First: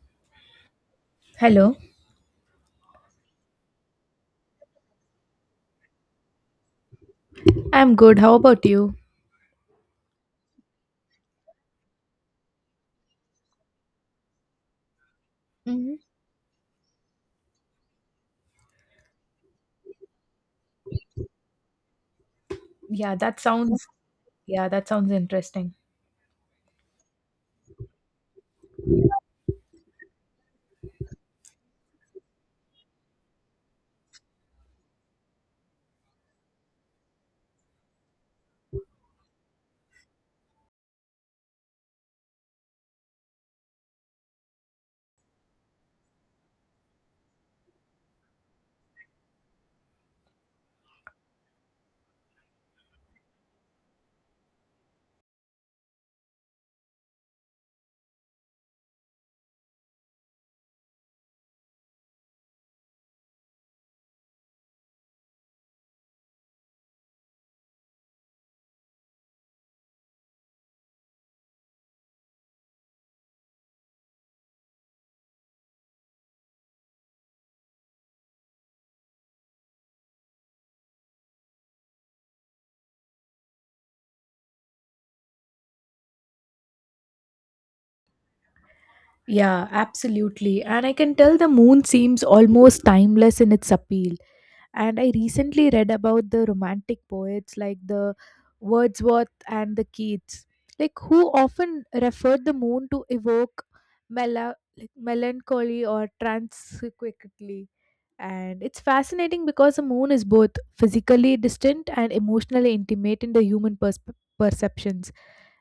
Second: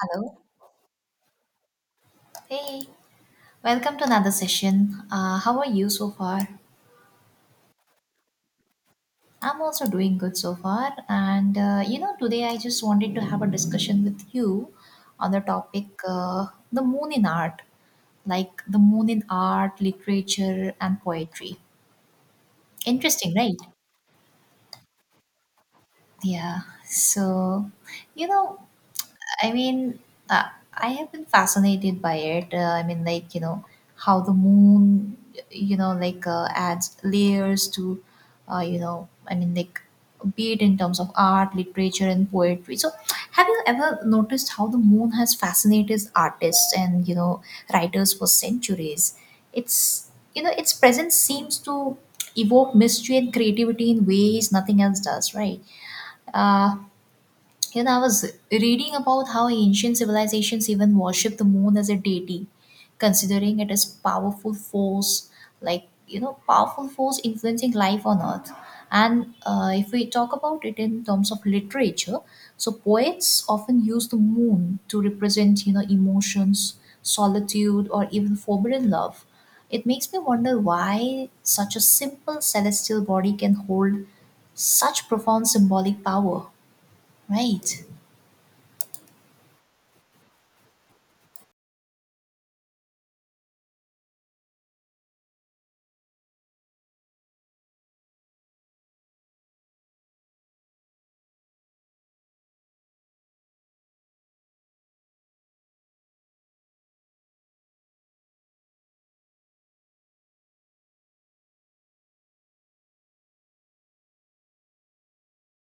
Hello. Hello. Hey, welcome to another session. How are you so far? I'm good. How about you? I'm also doing good so far. Today I just wanted to have a discussion with you on the topic hmm the moon in art, like the moon in art, literature, and poetry. Yeah, Interesting, that right? sounds yeah, that sounds interesting. Yeah. So, you know, I mean, uh, I have been fascinated by it. How the moon, adds layers to, uh, you know, I mean, like, be it in terms of art, literature, and poetry. So, have you ever noticed how the moon has fascinated artists and, you know, writers for centuries? Its presence seems to evoke mystery and creativity in ways nothing else does, right? Uh, I was reading about how ancient civilizations even worshipped the moon as a deity, considering it as powerful force, powerful force influencing life on Earth. And If we talk about it in terms of literature, so poets often use the moon to represent you know emotions, solitude, or even forbidden love. It makes me wonder why such a simple celestial body can hold such profound symbolic power, right? Yeah, absolutely. And I can tell the moon seems almost timeless in its appeal. And I recently read about the romantic poets like the Wordsworth and the Keats, like who often referred the moon to evoke like melancholy or transequitally. And it's fascinating because the moon is both physically distant and emotionally intimate in the human persp perceptions.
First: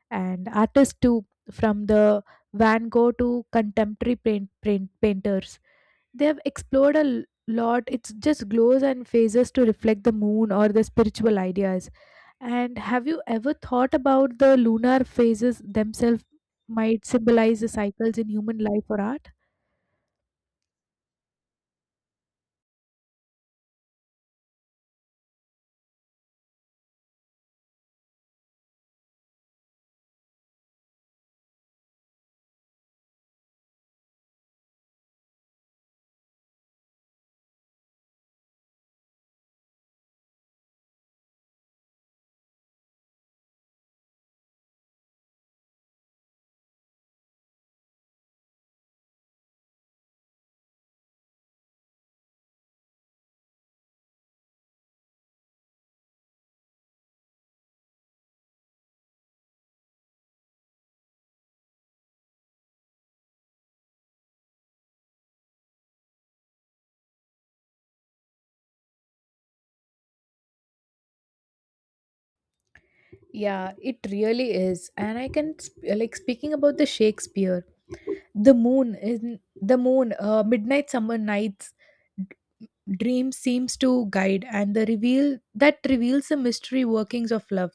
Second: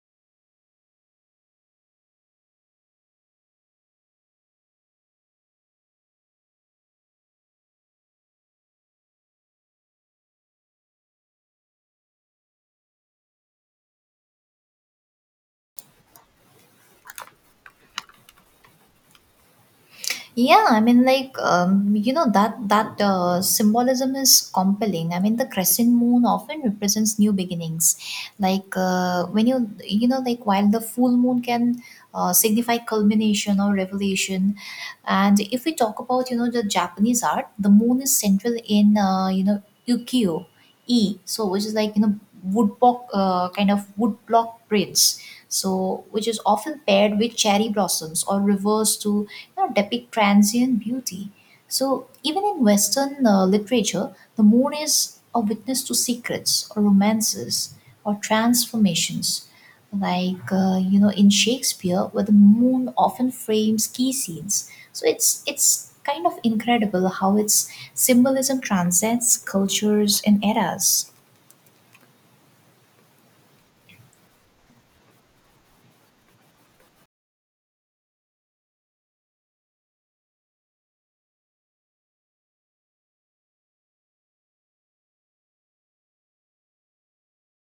And artists, too, from the Van Gogh to contemporary painters, they have explored a lot. It's just glows and phases to reflect the moon or the spiritual ideas. And have you ever thought about the lunar phases themselves might symbolize the cycles in human life or art? Yeah, I mean, like you know that that symbolism is compelling. I mean, the crescent moon often represents new beginnings. Like when you know, like While the full moon can signify culmination or revelation, and if we talk about you know the Japanese art, the moon is central in you know ukiyo e, so which is like you know woodblock woodblock prints. So, which is often paired with cherry blossoms or reversed to you know, depict transient beauty. So even in Western literature, the moon is a witness to secrets or romances or transformations. In Shakespeare, where the moon often frames key scenes. So it's kind of incredible how its symbolism transcends cultures and eras. Yeah, it really is. And I can like speaking about the Shakespeare, the moon is the moon, midnight summer nights d- dream seems to guide and the reveal that reveals the mystery workings of love.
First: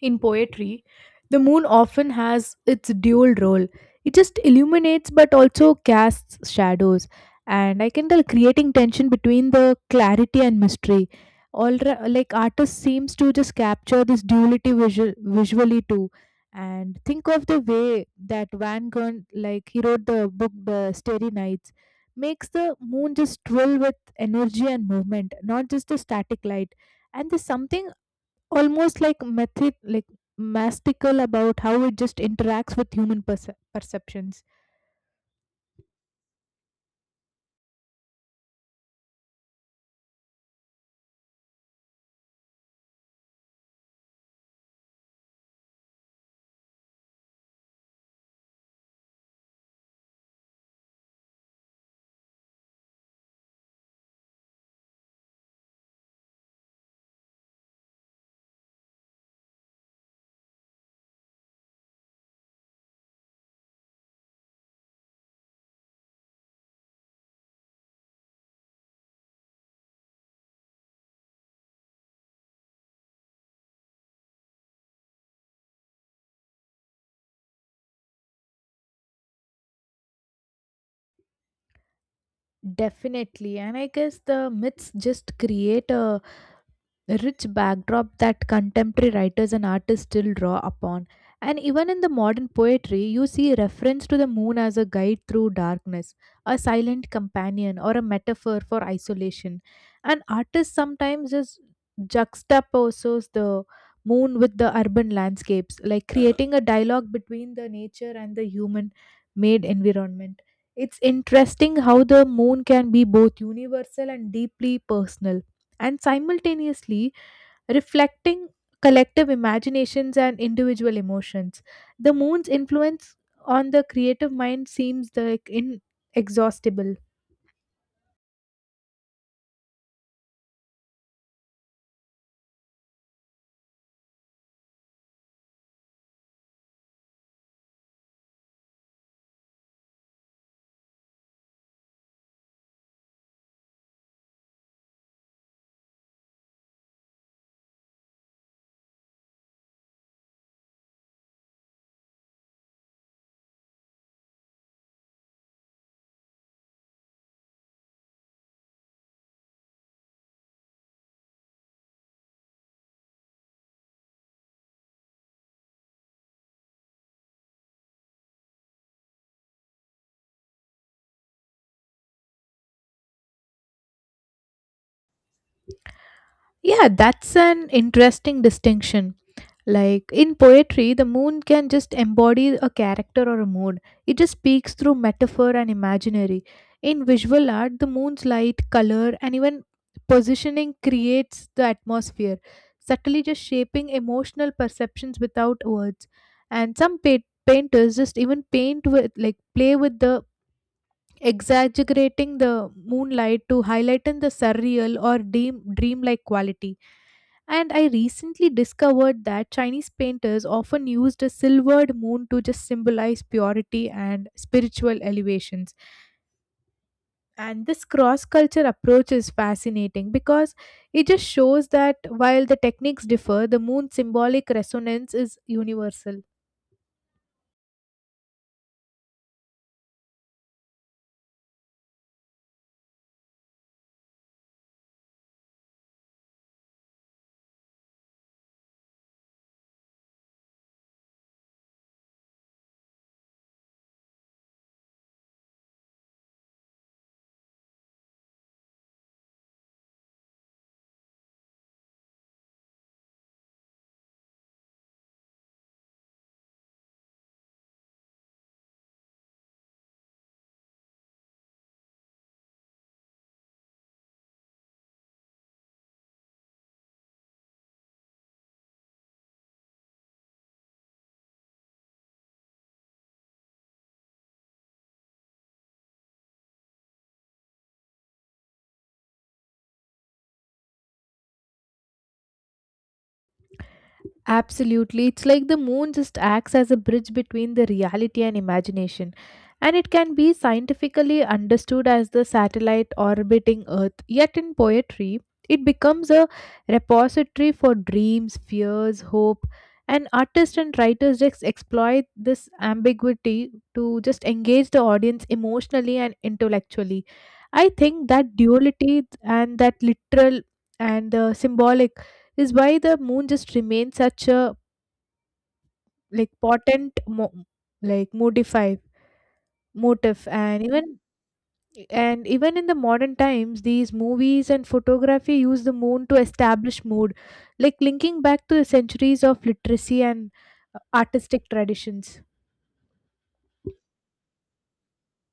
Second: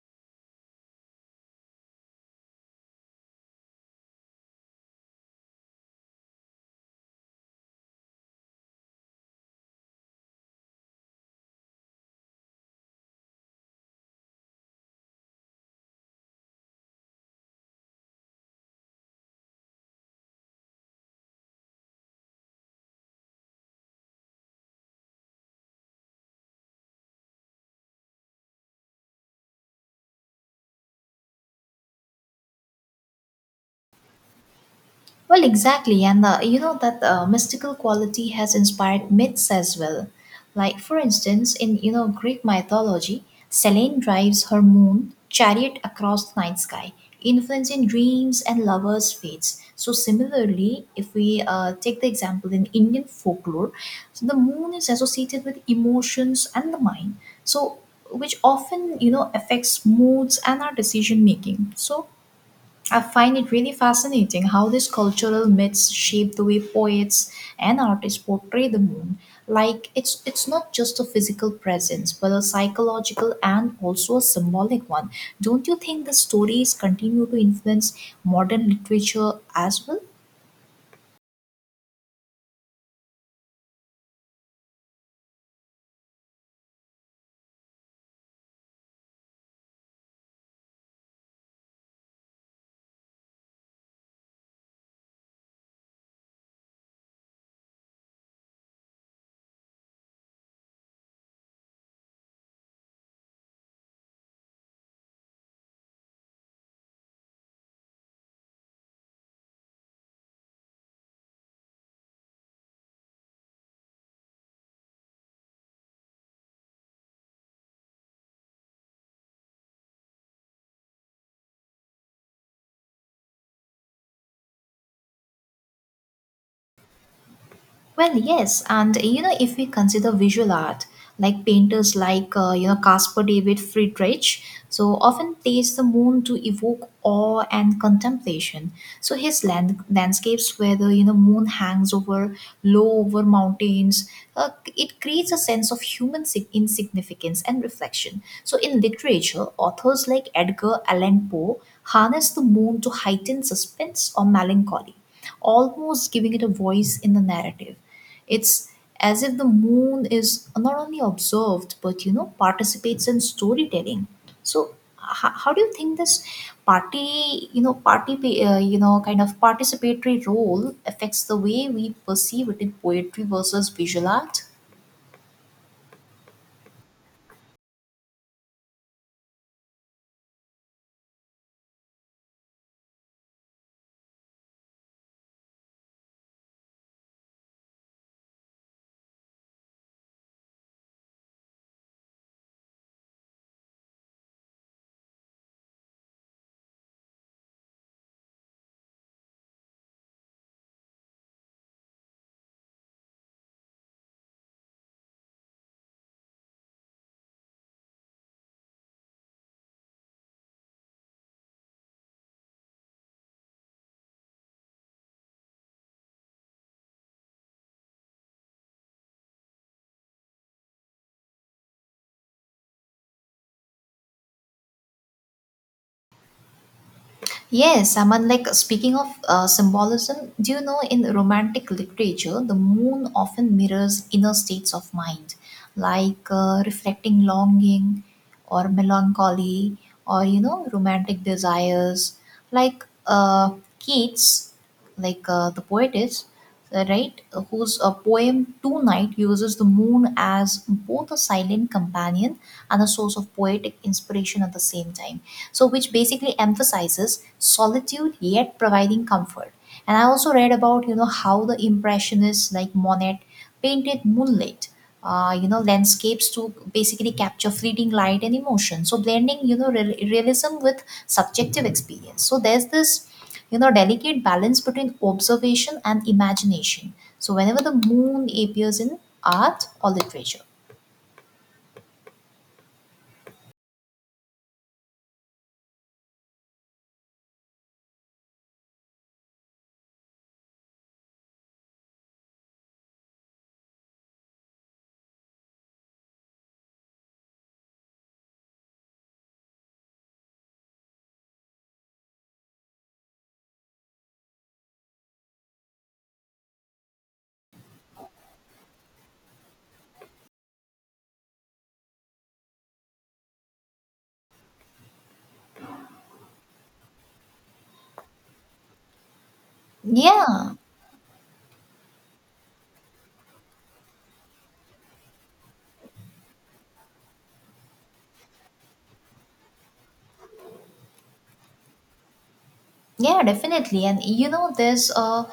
In poetry, the moon often has its dual role. It just illuminates but also casts shadows. And I can tell creating tension between the clarity and mystery. Like artists seems to just capture this duality visually too. And think of the way that Van Gogh, like he wrote the book The Starry Nights, makes the moon just thrill with energy and movement, not just a static light, and there's something almost like method like mastical about how it just interacts with human perceptions. Well, exactly, and you know that mystical quality has inspired myths as well. Like for instance, in you know Greek mythology, Selene drives her moon chariot across the night sky, influencing dreams and lovers' fates. So similarly, if we take the example in Indian folklore, so the moon is associated with emotions and the mind. So which often you know affects moods and our decision making. So I find it really fascinating how these cultural myths shape the way poets and artists portray the moon. Like it's not just a physical presence, but a psychological and also a symbolic one. Don't you think the stories continue to influence modern literature as well? Definitely. And I guess the myths just create a rich backdrop that contemporary writers and artists still draw upon. And even in the modern poetry, you see reference to the moon as a guide through darkness, a silent companion, or a metaphor for isolation. And artists sometimes just juxtaposes the moon with the urban landscapes, like creating a dialogue between the nature and the human made environment. It's interesting how the moon can be both universal and deeply personal and simultaneously reflecting collective imaginations and individual emotions. The moon's influence on the creative mind seems like inexhaustible. Well, yes, and if we consider visual art, like painters like Caspar David Friedrich, so often plays the moon to evoke awe and contemplation. So his landscapes, where the you know moon hangs over low over mountains, uh, it creates a sense of human insignificance and reflection. So in literature, authors like Edgar Allan Poe harness the moon to heighten suspense or melancholy almost giving it a voice in the narrative. It's as if the moon is not only observed but you know participates in storytelling. So how do you think this party you know kind of participatory role affects the way we perceive it in poetry versus visual art? Yeah, that's an interesting distinction. Like in poetry, the moon can just embody a character or a mood. It just speaks through metaphor and imaginary. In visual art, the moon's light, color, and even positioning creates the atmosphere, subtly just shaping emotional perceptions without words. And some painters just even paint with, like, play with the exaggerating the moonlight to highlighten the surreal or dreamlike quality, and I recently discovered that Chinese painters often used a silvered moon to just symbolize purity and spiritual elevations. And this cross culture approach is fascinating because it just shows that while the techniques differ, the moon's symbolic resonance is universal. Yes, I mean, like speaking of symbolism, do you know in romantic literature, the moon often mirrors inner states of mind, like reflecting longing or melancholy or, you know, romantic desires. Like uh, Keats, the poetess, right, whose poem Two Night uses the moon as both a silent companion and a source of poetic inspiration at the same time so which basically emphasizes solitude yet providing comfort. And I also read about you know how the impressionists like monet painted moonlit landscapes to basically capture fleeting light and emotion, so blending you know realism with subjective experience. So there's this you know delicate balance between observation and imagination so whenever the moon appears in art or literature. Absolutely. It's like the moon just acts as a bridge between the reality and imagination. And it can be scientifically understood as the satellite orbiting Earth. Yet in poetry, it becomes a repository for dreams, fears, hope. And artists and writers just exploit this ambiguity to just engage the audience emotionally and intellectually. I think that duality and that literal and the symbolic is why the moon just remains such a like like modify motif, Yeah. And even in the modern times these movies and photography use the moon to establish mood, like linking back to the centuries of literacy and artistic traditions. Yeah, definitely. And you know, there's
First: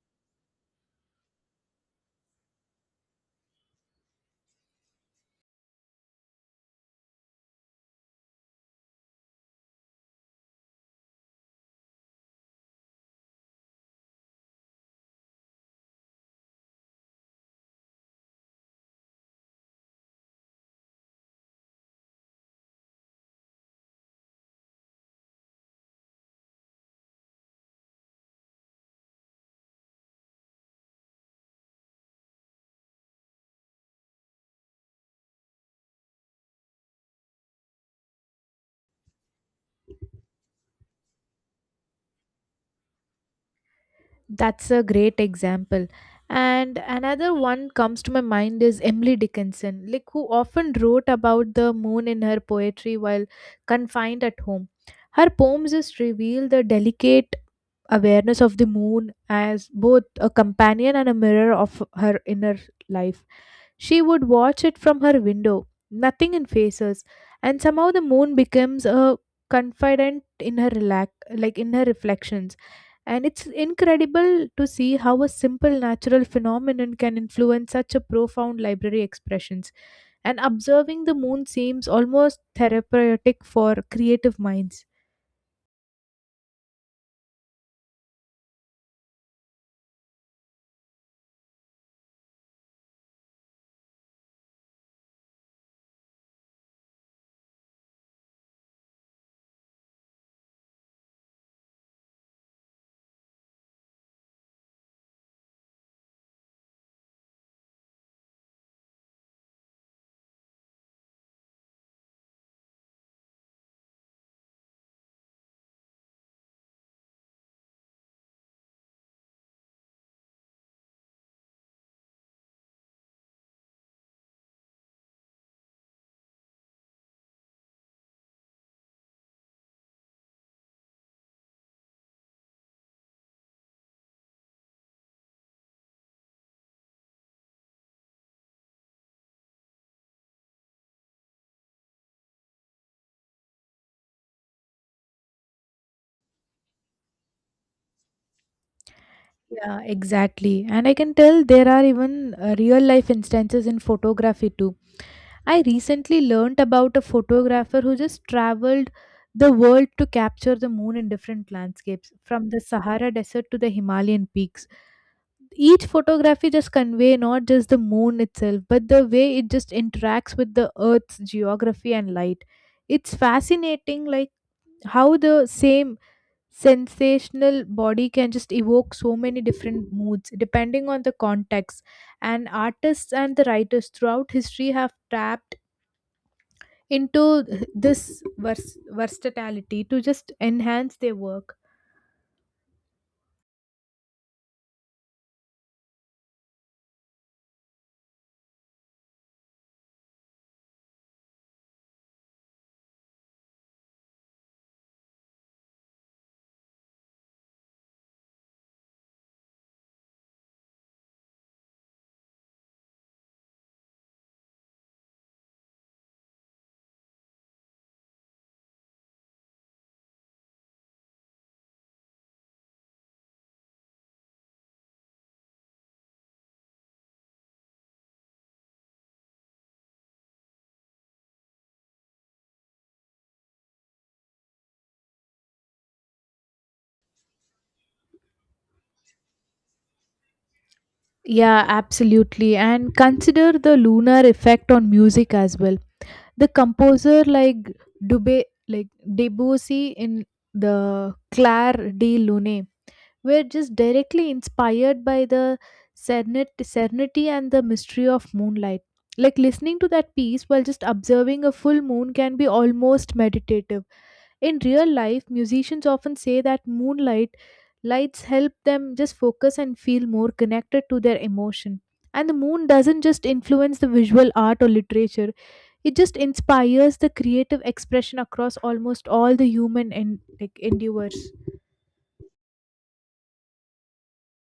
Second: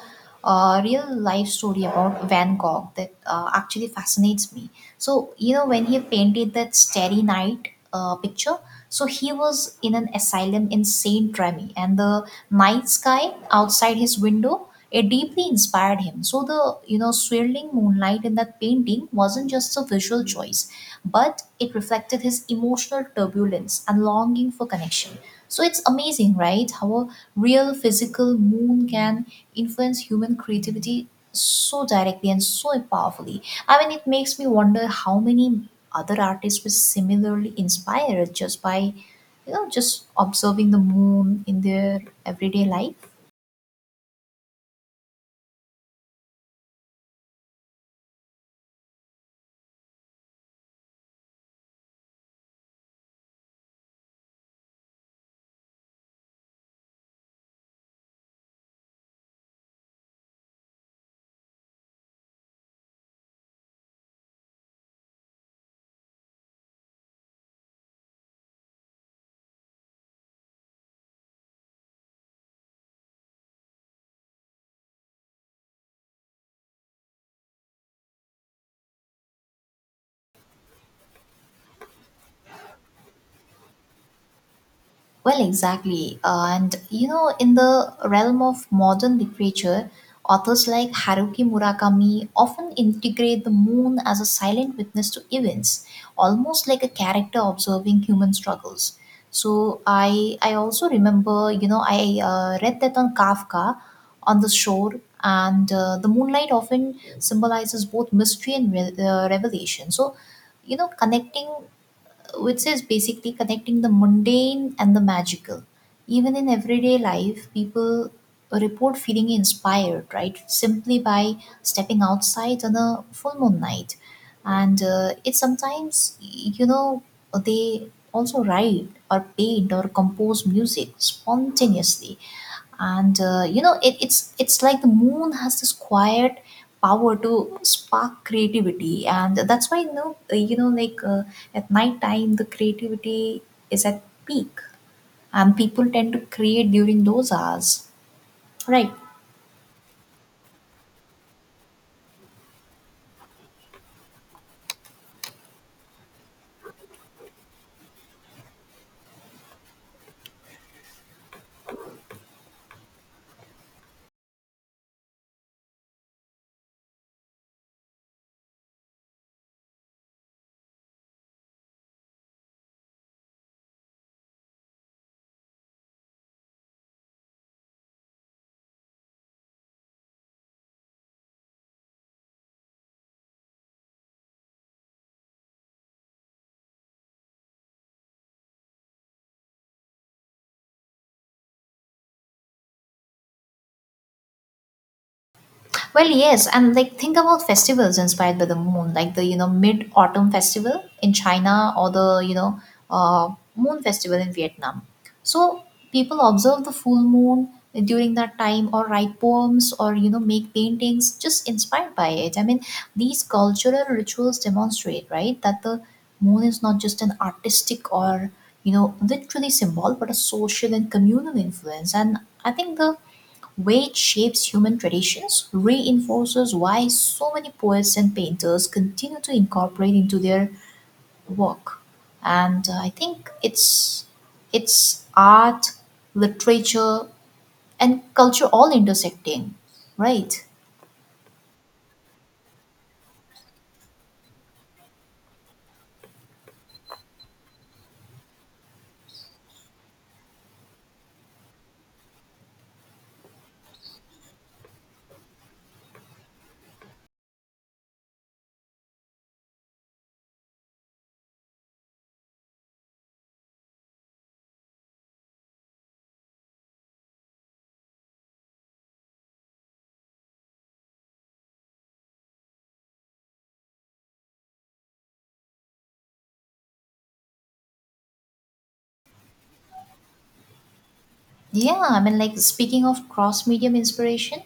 a real life story about Van Gogh that actually fascinates me. So, you know, when he painted that Starry Night picture, so he was in an asylum in Saint Remy, and the night sky outside his window it deeply inspired him. So the you know swirling moonlight in that painting wasn't just a visual choice, but it reflected his emotional turbulence and longing for connection. So it's amazing, right? How a real physical moon can influence human creativity so directly and so powerfully. I mean, it makes me wonder how many other artists were similarly inspired just by, you know, just observing the moon in their everyday life. That's a great example. And another one comes to my mind is Emily Dickinson, like who often wrote about the moon in her poetry while confined at home. Her poems just reveal the delicate awareness of the moon as both a companion and a mirror of her inner life. She would watch it from her window, nothing in faces, and somehow the moon becomes a confidant in her relax, like in her reflections, and it's incredible to see how a simple natural phenomenon can influence such a profound library expressions. And observing the moon seems almost therapeutic for creative minds. Well, exactly. And you know, in the realm of modern literature, authors like Haruki Murakami often integrate the moon as a silent witness to events, almost like a character observing human struggles. So I also remember, you know, I read that on Kafka on the shore, and the moonlight often symbolizes both mystery and revelation. So you know connecting, which is basically connecting the mundane and the magical. Even in everyday life, people report feeling inspired, right? Simply by stepping outside on a full moon night. And it sometimes, you know, they also write or paint or compose music spontaneously. And it's like the moon has this quiet power to spark creativity, and that's why at night time the creativity is at peak and people tend to create during those hours, right? Yeah, exactly. And I can tell there are even real life instances in photography too. I recently learned about a photographer who just traveled the world to capture the moon in different landscapes, from the Sahara Desert to the Himalayan peaks. Each photography just convey not just the moon itself but the way it just interacts with the earth's geography and light. It's fascinating, like how the same sensational body can just evoke so many different moods depending on the context, and artists and the writers throughout history have tapped into this versatility to just enhance their work. Well, yes, and like think about festivals inspired by the moon, like the you know mid autumn festival in China or the you know uh, moon festival in Vietnam. So people observe the full moon during that time, or write poems, or you know make paintings just inspired by it. I mean, these cultural rituals demonstrate right that the moon is not just an artistic or you know literally symbol, but a social and communal influence. And I think the which shapes human traditions, reinforces why so many poets and painters continue to incorporate into their work. And I think it's art, literature, and culture all intersecting, right? Yeah, absolutely, and consider the lunar effect on music as well. The composer like Dubé like Debussy in the Claire de Lune were just directly inspired by the serenity and the mystery of moonlight. Like listening to that piece while just observing a full moon can be almost meditative. In real life, musicians often say that moonlight lights help them just focus and feel more connected to their emotion. And the moon doesn't just influence the visual art or literature, it just inspires the creative expression across almost all the human and like endeavors. Yeah, I mean, like speaking of cross medium inspiration,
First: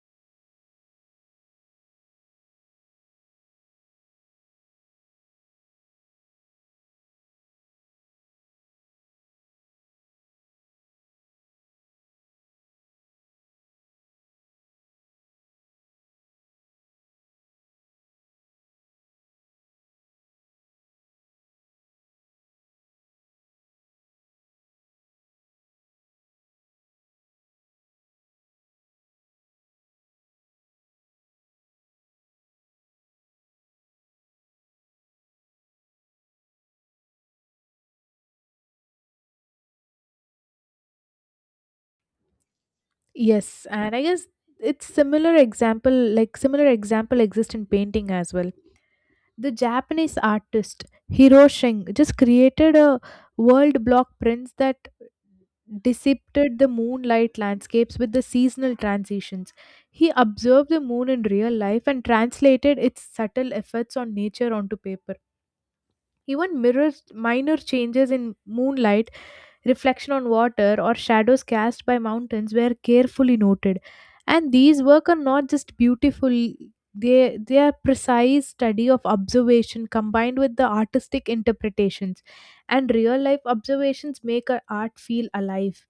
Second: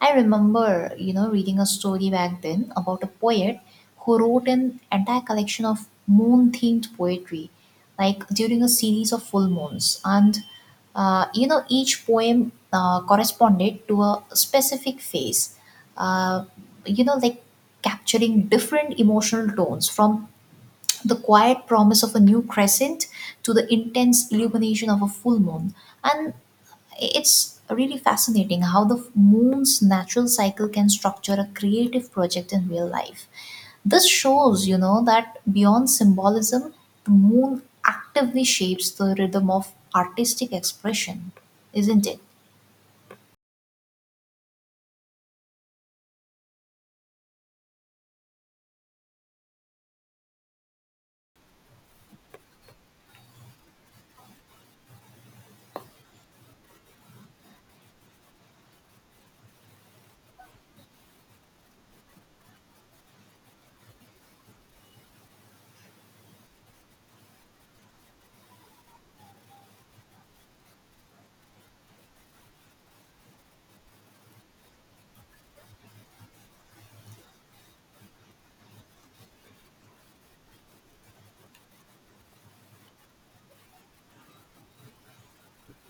I remember, you know, reading a story back then about a poet who wrote an entire collection of moon themed poetry, like during a series of full moons. Each poem corresponded to a specific phase, uh, you know, like capturing different emotional tones from the quiet promise of a new crescent to the intense illumination of a full moon. And it's really fascinating how the moon's natural cycle can structure a creative project in real life. This shows, you know, that beyond symbolism, the moon actively shapes the rhythm of artistic expression, isn't it? Yes, and I guess it's similar example like similar example exist in painting as well. The Japanese artist Hiro Sheng just created a world block prints that depicted the moonlight landscapes with the seasonal transitions. He observed the moon in real life and translated its subtle effects on nature onto paper. Even mirrors, minor changes in moonlight, reflection on water, or shadows cast by mountains were carefully noted. And these work are not just beautiful, they are precise study of observation combined with the artistic interpretations. And real life observations make our art feel alive.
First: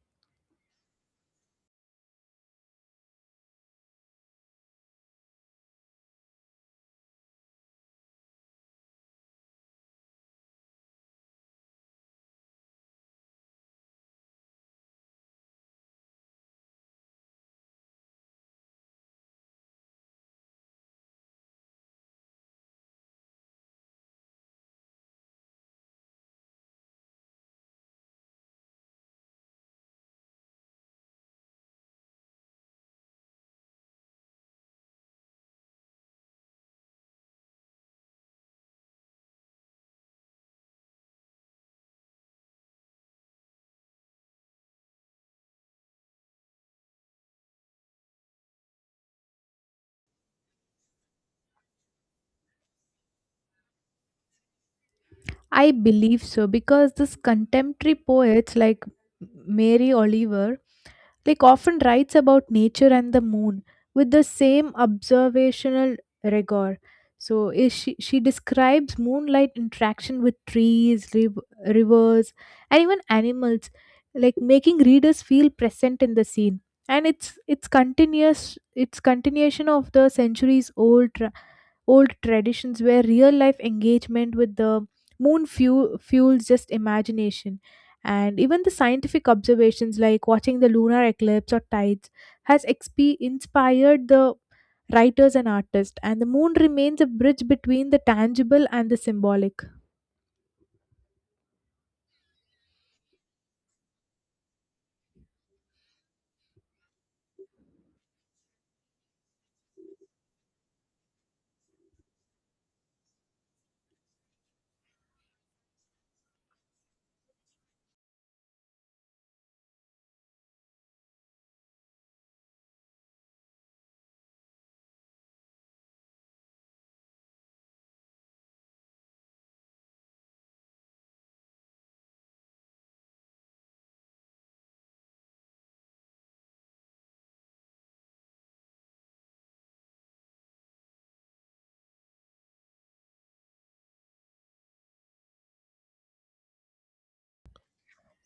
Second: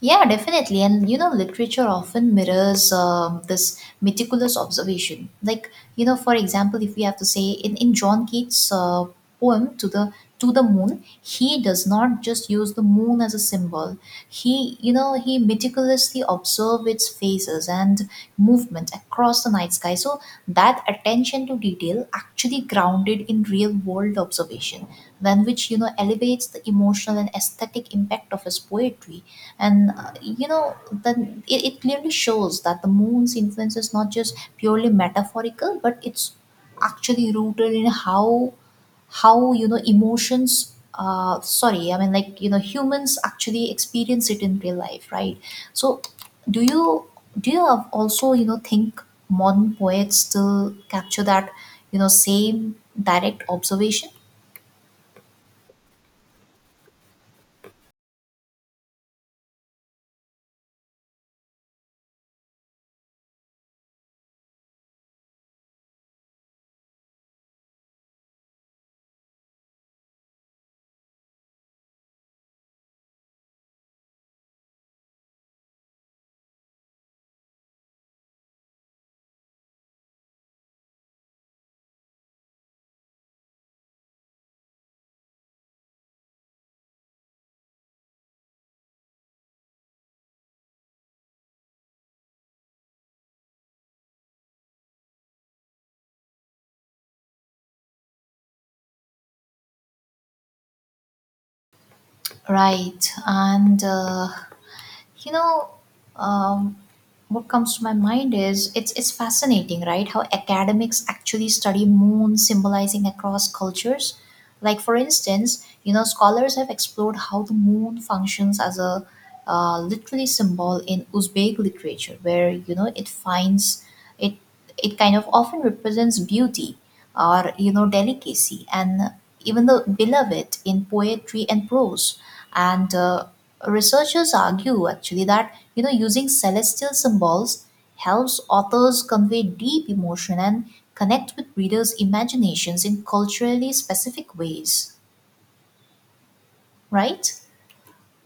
Yeah, definitely. And you know, literature often mirrors this meticulous observation. Like, you know, for example, if we have to say in John Keats' poem to the moon, he does not just use the moon as a symbol. He, you know, he meticulously observes its phases and movement across the night sky. So that attention to detail actually grounded in real world observation, then which you know elevates the emotional and aesthetic impact of his poetry. And it clearly shows that the moon's influence is not just purely metaphorical, but it's actually rooted in how you know emotions sorry I mean like you know humans actually experience it in real life, right? So do you do you have also you know think modern poets still capture that you know same direct observation, I believe so because this contemporary poets like Mary Oliver like often writes about nature and the moon with the same observational rigor. So she describes moonlight interaction with trees, rivers, and even animals, like making readers feel present in the scene. And it's continuation of the centuries old traditions where real life engagement with the moon fuels just imagination, and even the scientific observations like watching the lunar eclipse or tides has inspired the writers and artists, and the moon remains a bridge between the tangible and the symbolic. right? And you know um, what comes to my mind is it's fascinating right how academics actually study moon symbolizing across cultures. Like for instance you know scholars have explored how the moon functions as a literally symbol in uzbek literature, where you know it finds it it kind of often represents beauty or you know delicacy and even the beloved in poetry and prose. And researchers argue actually that you know using celestial symbols helps authors convey deep emotion and connect with readers imaginations in culturally specific ways, right?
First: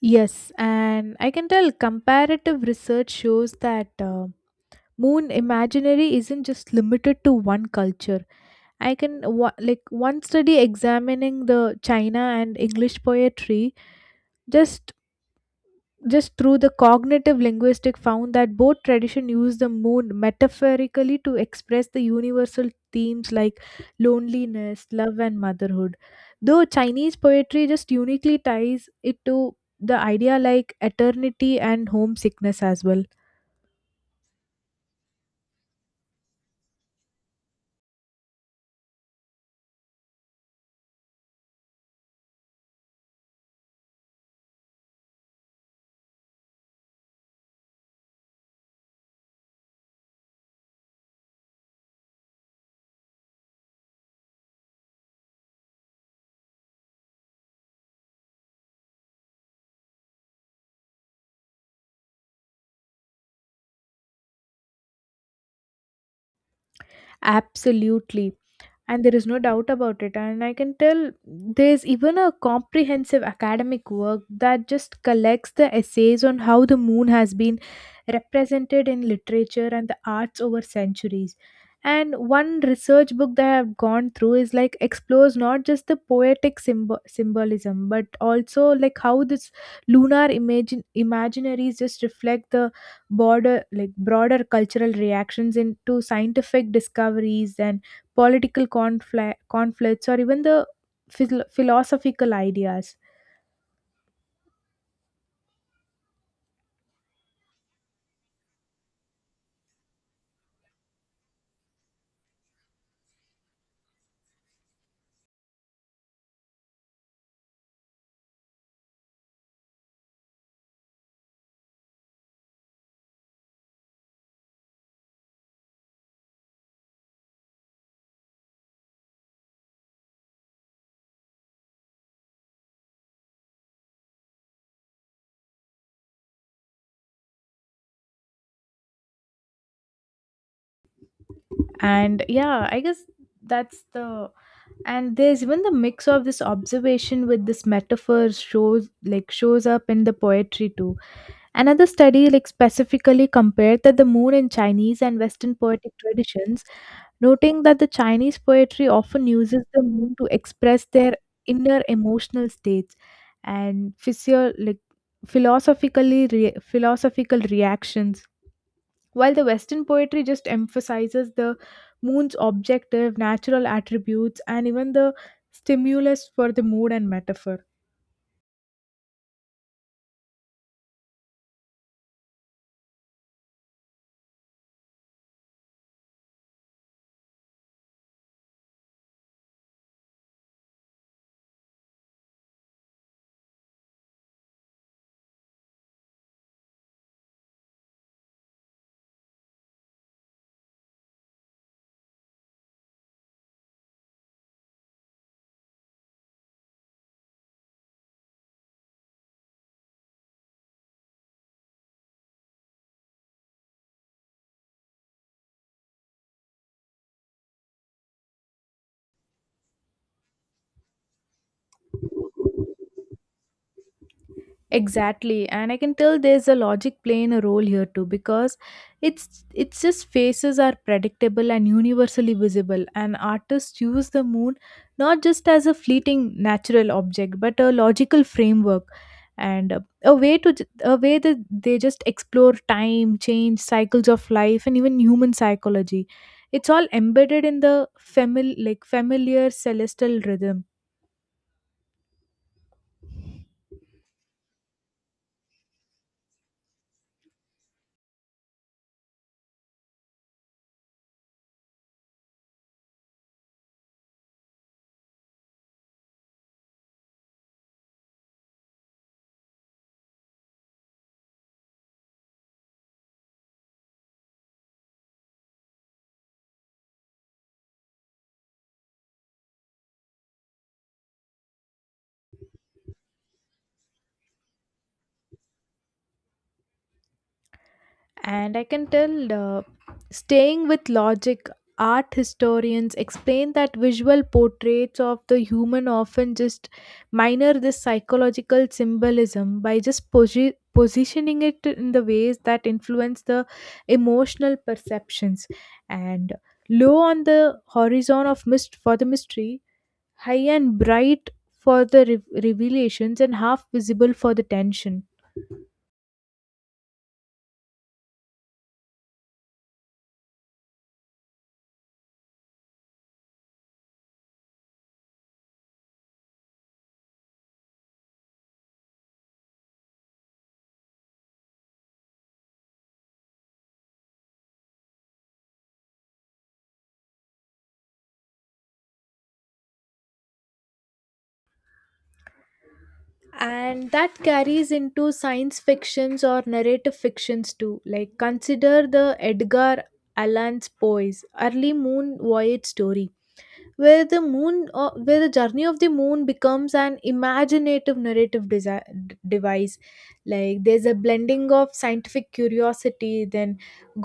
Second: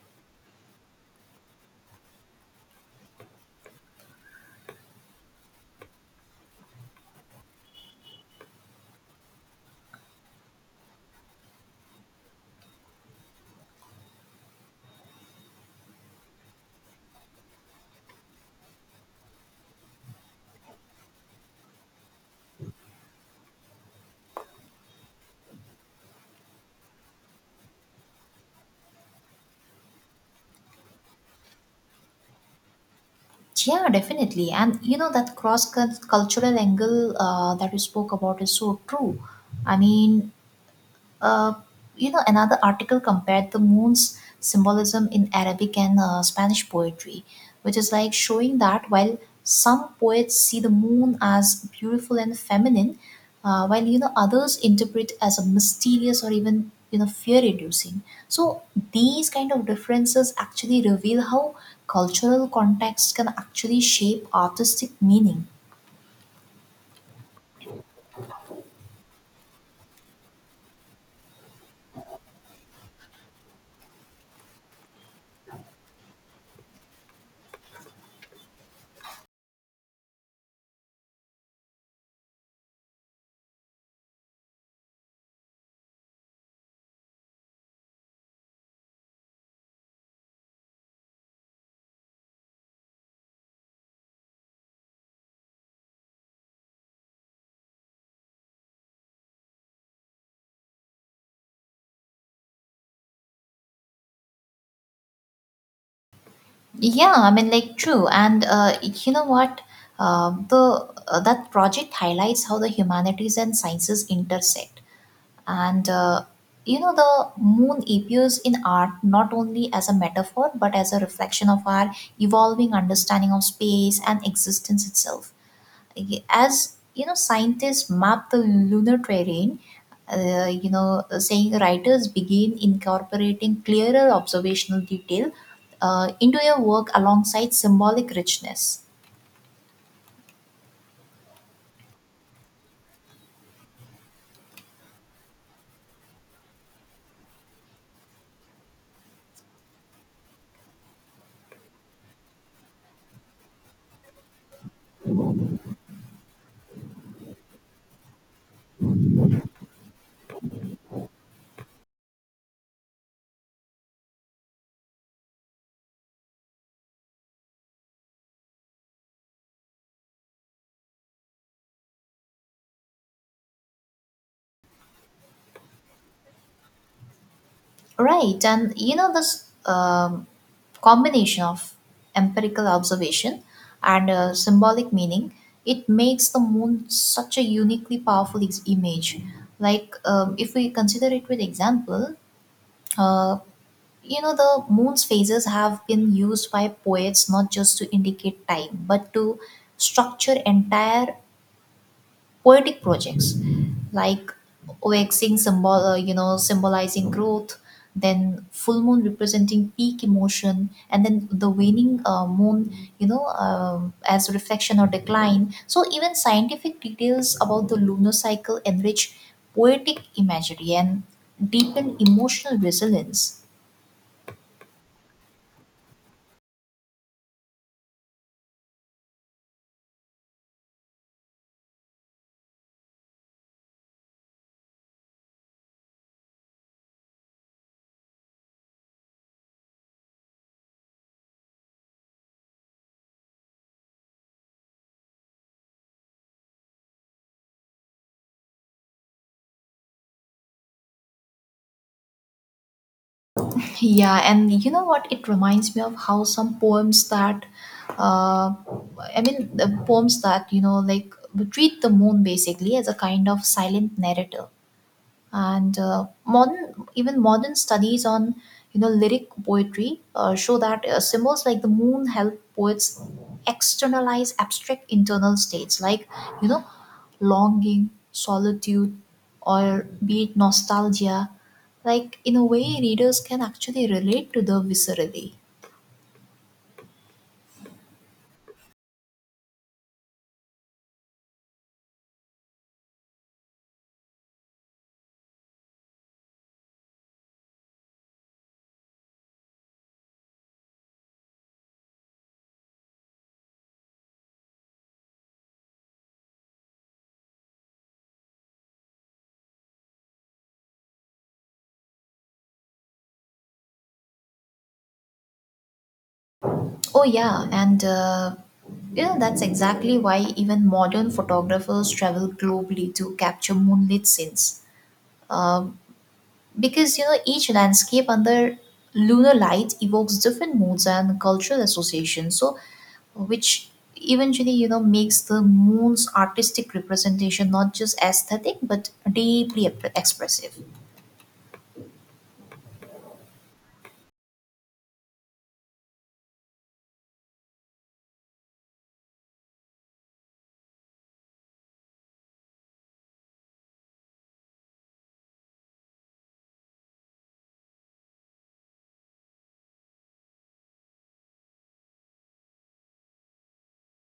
Yes, and I can tell comparative research shows that moon imaginary isn't just limited to one culture. Like one study examining the China and English poetry just just through the cognitive linguistic found that both tradition use the moon metaphorically to express the universal themes like loneliness, love and motherhood. Though Chinese poetry just uniquely ties it to the idea like eternity and homesickness as well. Yeah, definitely, and you know that cross cultural angle that you spoke about is so true. I mean, Uh, you know, another article compared the moon's symbolism in Arabic and Spanish poetry, which is like showing that while some poets see the moon as beautiful and feminine, while you know others interpret as a mysterious or even you know fear-inducing. So these kind of differences actually reveal how cultural context can actually shape artistic meaning. Absolutely. And there is no doubt about it, and I can tell there's even a comprehensive academic work that just collects the essays on how the moon has been represented in literature and the arts over centuries. And one research book that I've gone through is like explores not just the poetic symbolism but also like how this lunar imagine imaginaries just reflect the border like broader cultural reactions into scientific discoveries and conflicts, or even the philosophical ideas. Yeah, I mean, like, true. And you know what? The That project highlights how the humanities and sciences intersect. And uh, the moon appears in art not only as a metaphor but as a reflection of our evolving understanding of space and existence itself, as scientists map the lunar terrain. Saying writers begin incorporating clearer observational detail into your work alongside symbolic richness. And yeah, I guess that's the and there's even the mix of this observation with this metaphor shows up in the poetry too. Another study like specifically compared that the moon in chinese and western poetic traditions, noting that the Chinese poetry often uses the moon to express their inner emotional states and like, philosophical reactions, while the Western poetry just emphasizes the moon's objective, natural attributes, and even the stimulus for the mood and metaphor. Right, and this combination of empirical observation and symbolic meaning, it makes the moon such a uniquely powerful image. Like, if we consider it with example, uh, you know, the moon's phases have been used by poets not just to indicate time, but to structure entire poetic projects, like waxing, symbolizing growth, then full moon representing peak emotion, and then the waning moon, as reflection or decline. So even scientific details about the lunar cycle enrich poetic imagery and deepen emotional resilience. Exactly, and I can tell there's a logic playing a role here too because it's just faces are predictable and universally visible, and artists use the moon not just as a fleeting natural object but a logical framework, and a way that they just explore time, change, cycles of life, and even human psychology. It's all embedded in the like familiar celestial rhythm. Yeah, and you know what? It reminds me of how some poems that, uh, the poems that, like, treat the moon basically as a kind of silent narrator. And Modern, even modern studies on lyric poetry show that symbols like the moon help poets externalize abstract internal states like, you know longing, solitude, or be it nostalgia, like in a way readers can actually relate to the viscerally. And I can tell, staying with logic, art historians explain that visual portraits of the human often just minor this psychological symbolism by just positioning it in the ways that influence the emotional perceptions. And low on the horizon of mist for the mystery, high and bright for the revelations, and half visible for the tension. Oh yeah, and that's exactly why even modern photographers travel globally to capture moonlit scenes. Uh, because each landscape under lunar light evokes different moods and cultural associations, so which eventually, makes the moon's artistic representation not just aesthetic but deeply expressive. And that carries into science fictions or narrative fictions too, like consider the edgar allan's Poe's early moon voyage story, where the moon where the journey of the moon becomes an imaginative narrative device. Like there's a blending of scientific curiosity, then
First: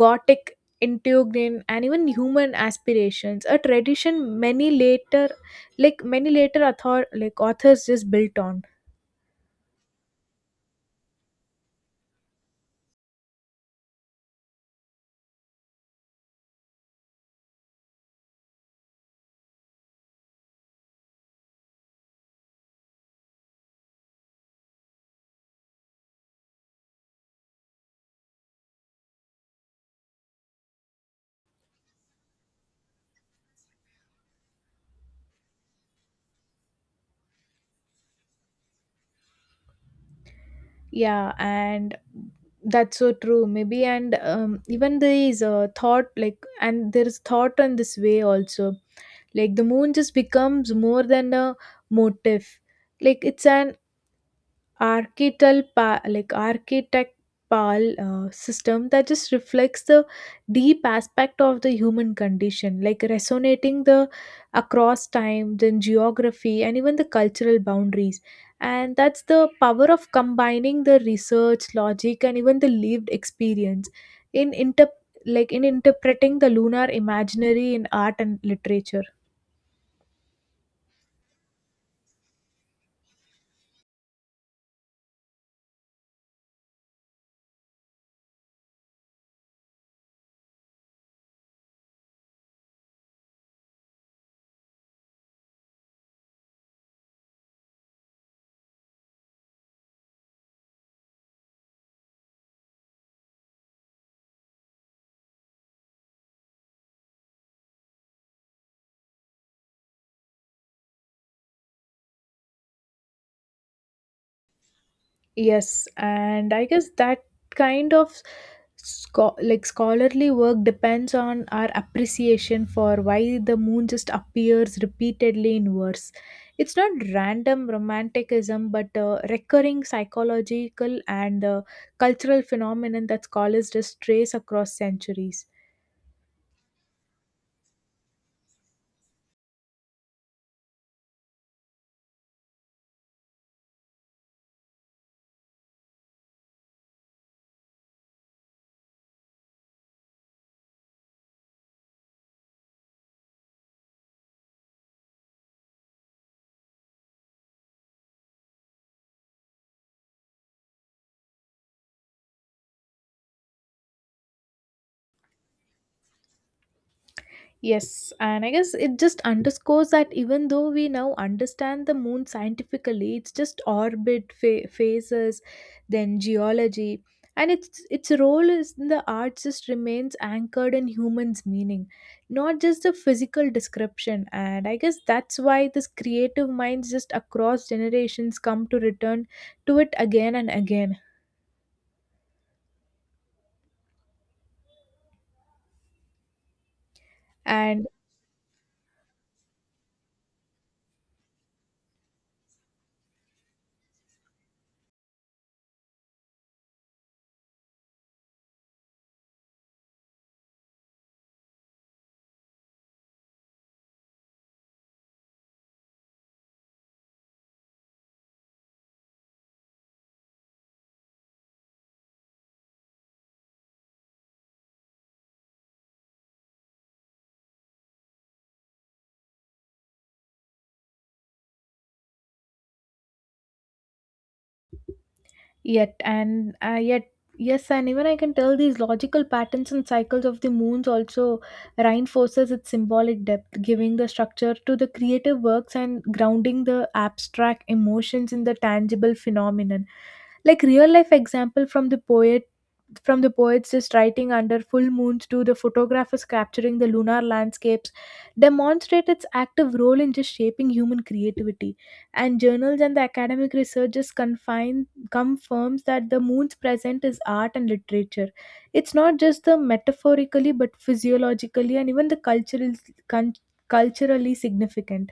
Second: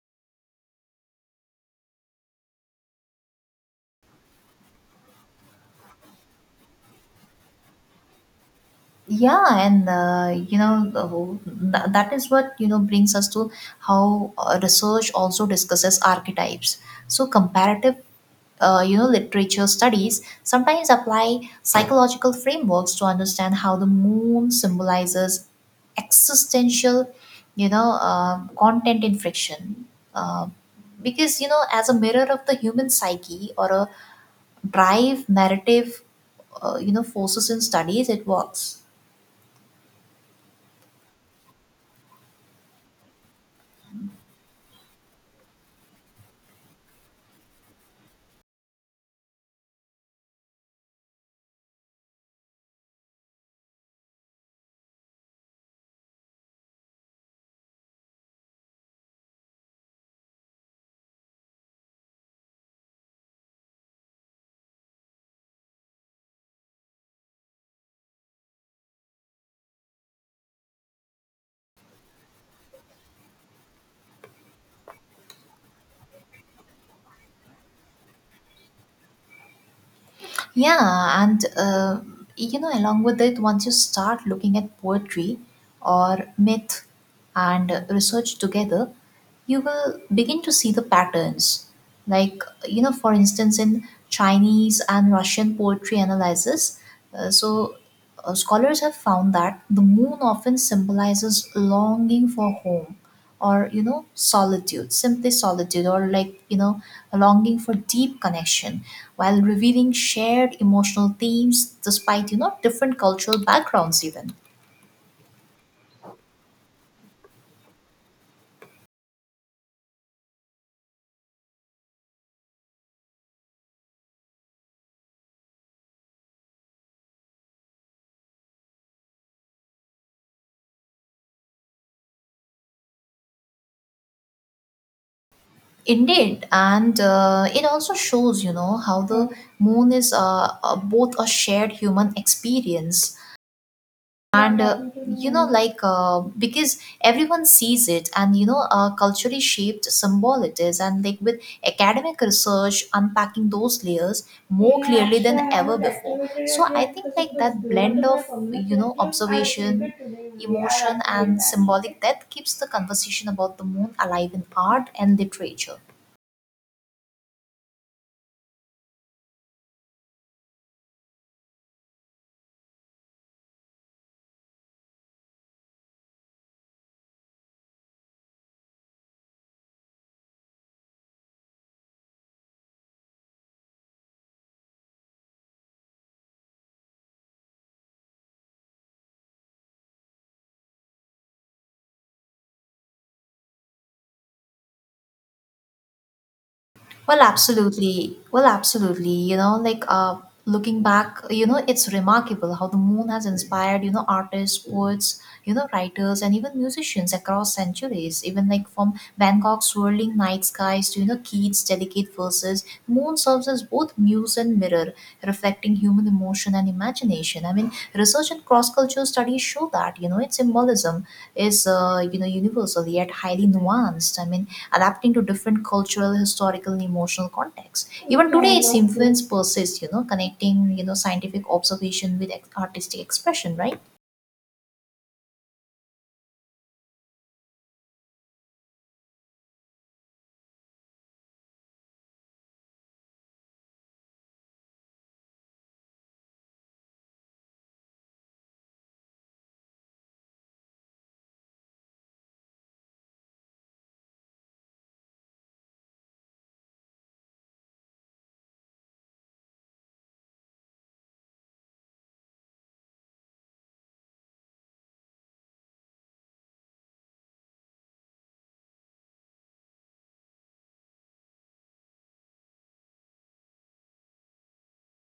gothic intrigue, and even human aspirations, a tradition many later like many later author like authors just built on. Yeah, and the that is what, brings us to how, research also discusses archetypes. So comparative, literature studies sometimes apply psychological frameworks to understand how the moon symbolizes existential, content in friction, uh, because, as a mirror of the human psyche or a drive narrative, forces in studies it works. Yeah, and that's so true maybe, and even there is a thought like, and there is thought on this way also, like the moon just becomes more than a motif. Like it's an like architectural system that just reflects the deep aspect of the human condition, like resonating the across time, then geography, and even the cultural boundaries, and that's the power of combining the research logic and even the lived experience in inter like in interpreting the lunar imaginary in art and literature. Yeah, and along with it, once you start looking at poetry or myth and research together, you will begin to see the patterns. Like, for instance, in Chinese and Russian poetry analysis, uh, so scholars have found that the moon often symbolizes longing for home, or solitude, simply solitude, or like, a longing for deep connection, while revealing shared emotional themes despite, different cultural backgrounds even. Yes, and I guess that kind of like scholarly work depends on our appreciation for why the moon just appears repeatedly in verse. It's not random romanticism, but a recurring psychological and cultural phenomenon that scholars just trace across centuries. Indeed, and it also shows, how the moon is, both a shared human experience and because everyone sees it, and culturally shaped symbol it is, and like with academic research unpacking those layers more clearly than ever before. So I think like that blend of, observation, emotion, and symbolic depth keeps the conversation about the moon alive in art and literature. Yes, and I guess it just underscores that even though we now understand the moon scientifically, it's just orbit, phases, then geology, and its role is in the arts just remains anchored in humans' meaning, not just the physical description. And I guess that's why this creative minds just across generations come to return to it again and again. Well, And absolutely. Well, absolutely. Looking back, it's remarkable how the moon has inspired, artists, poets, writers, and even musicians across centuries. Even like from Van Gogh's swirling night skies to, Keats' delicate verses, the moon serves as both muse and mirror, reflecting human emotion and imagination. I mean, research and cross cultural studies show that, its symbolism is, universal yet highly nuanced. I mean, adapting to different cultural, historical, and emotional contexts. Even today, its influence persists, connecting, scientific observation with artistic expression, right? yet, and yet, yes, and even I can tell these logical patterns and cycles of the moons also reinforces its symbolic depth, giving the structure to the creative works and grounding the abstract emotions in the tangible phenomenon. Like real life example from the poets just writing under full moons to the photographers capturing the lunar landscapes demonstrate its active role in just shaping human creativity, and journals and the academic research just confine confirms that the moon's presence is art and literature. It's not just the metaphorically, but physiologically and even the cultural, con- culturally significant.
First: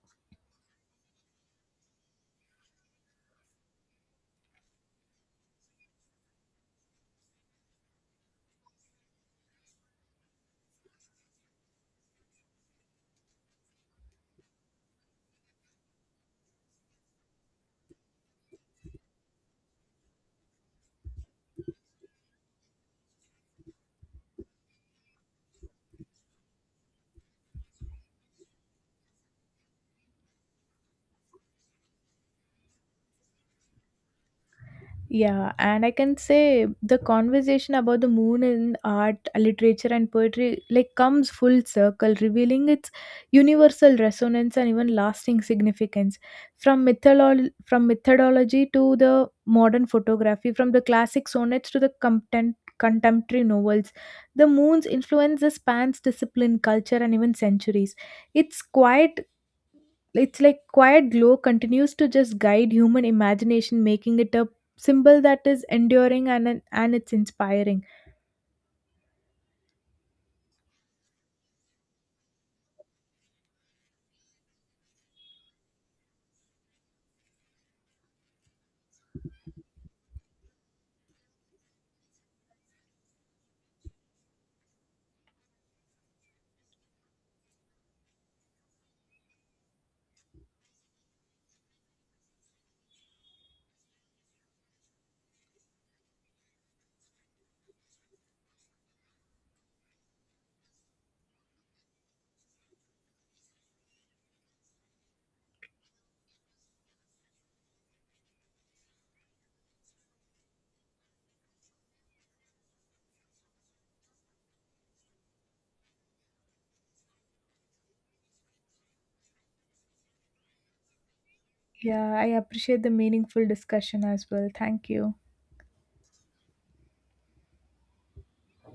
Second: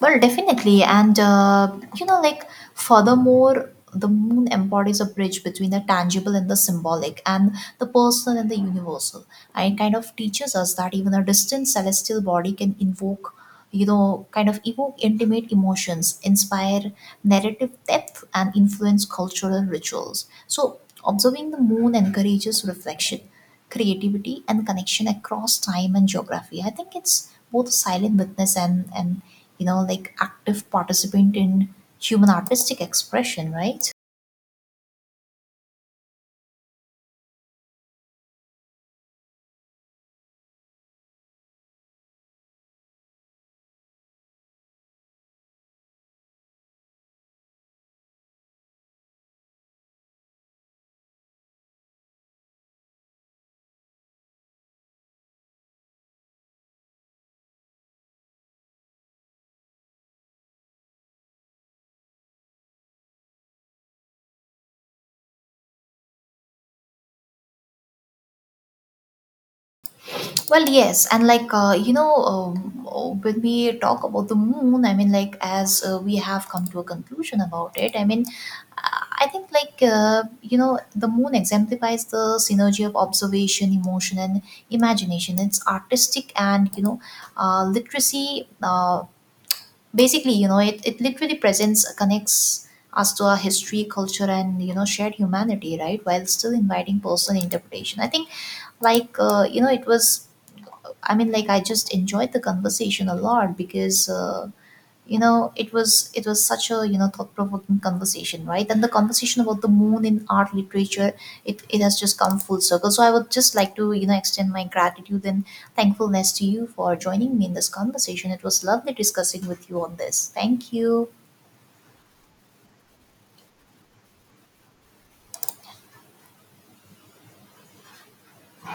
Well, definitely. And, furthermore, the moon embodies a bridge between the tangible and the symbolic, and the personal and the universal. And it kind of teaches us that even a distant celestial body can invoke, kind of evoke intimate emotions, inspire narrative depth, and influence cultural rituals. So, observing the moon encourages reflection, creativity, and connection across time and geography. I think it's both a silent witness and active participant in human artistic expression, right? Yeah, and I can say the conversation about the moon in art, literature, and poetry like comes full circle, revealing its universal resonance and even lasting significance. From from methodology to the modern photography, from the classic sonnets to the contemporary novels, the moon's influence spans discipline, culture, and even centuries. Its quiet it's like quiet glow continues to just guide human imagination, making it a symbol that is enduring and it's inspiring. Well, yes, and like when we talk about the moon, I mean, like, as we have come to a conclusion about it, I mean, I think like the moon exemplifies the synergy of observation, emotion, and imagination. Its artistic and literacy basically you know it, it literally presents, connects us to our history, culture, and shared humanity, right, while still inviting personal interpretation. I think like, it was, I mean, like, I just enjoyed the conversation a lot, because it was, it was such a, thought-provoking conversation, right? And the conversation about the moon in art, literature, it has just come full circle, so I would just like to, extend my gratitude and thankfulness to you for joining me in this conversation. It was lovely discussing with you on this. Thank you. Yeah, I appreciate the meaningful discussion as well. Thank you.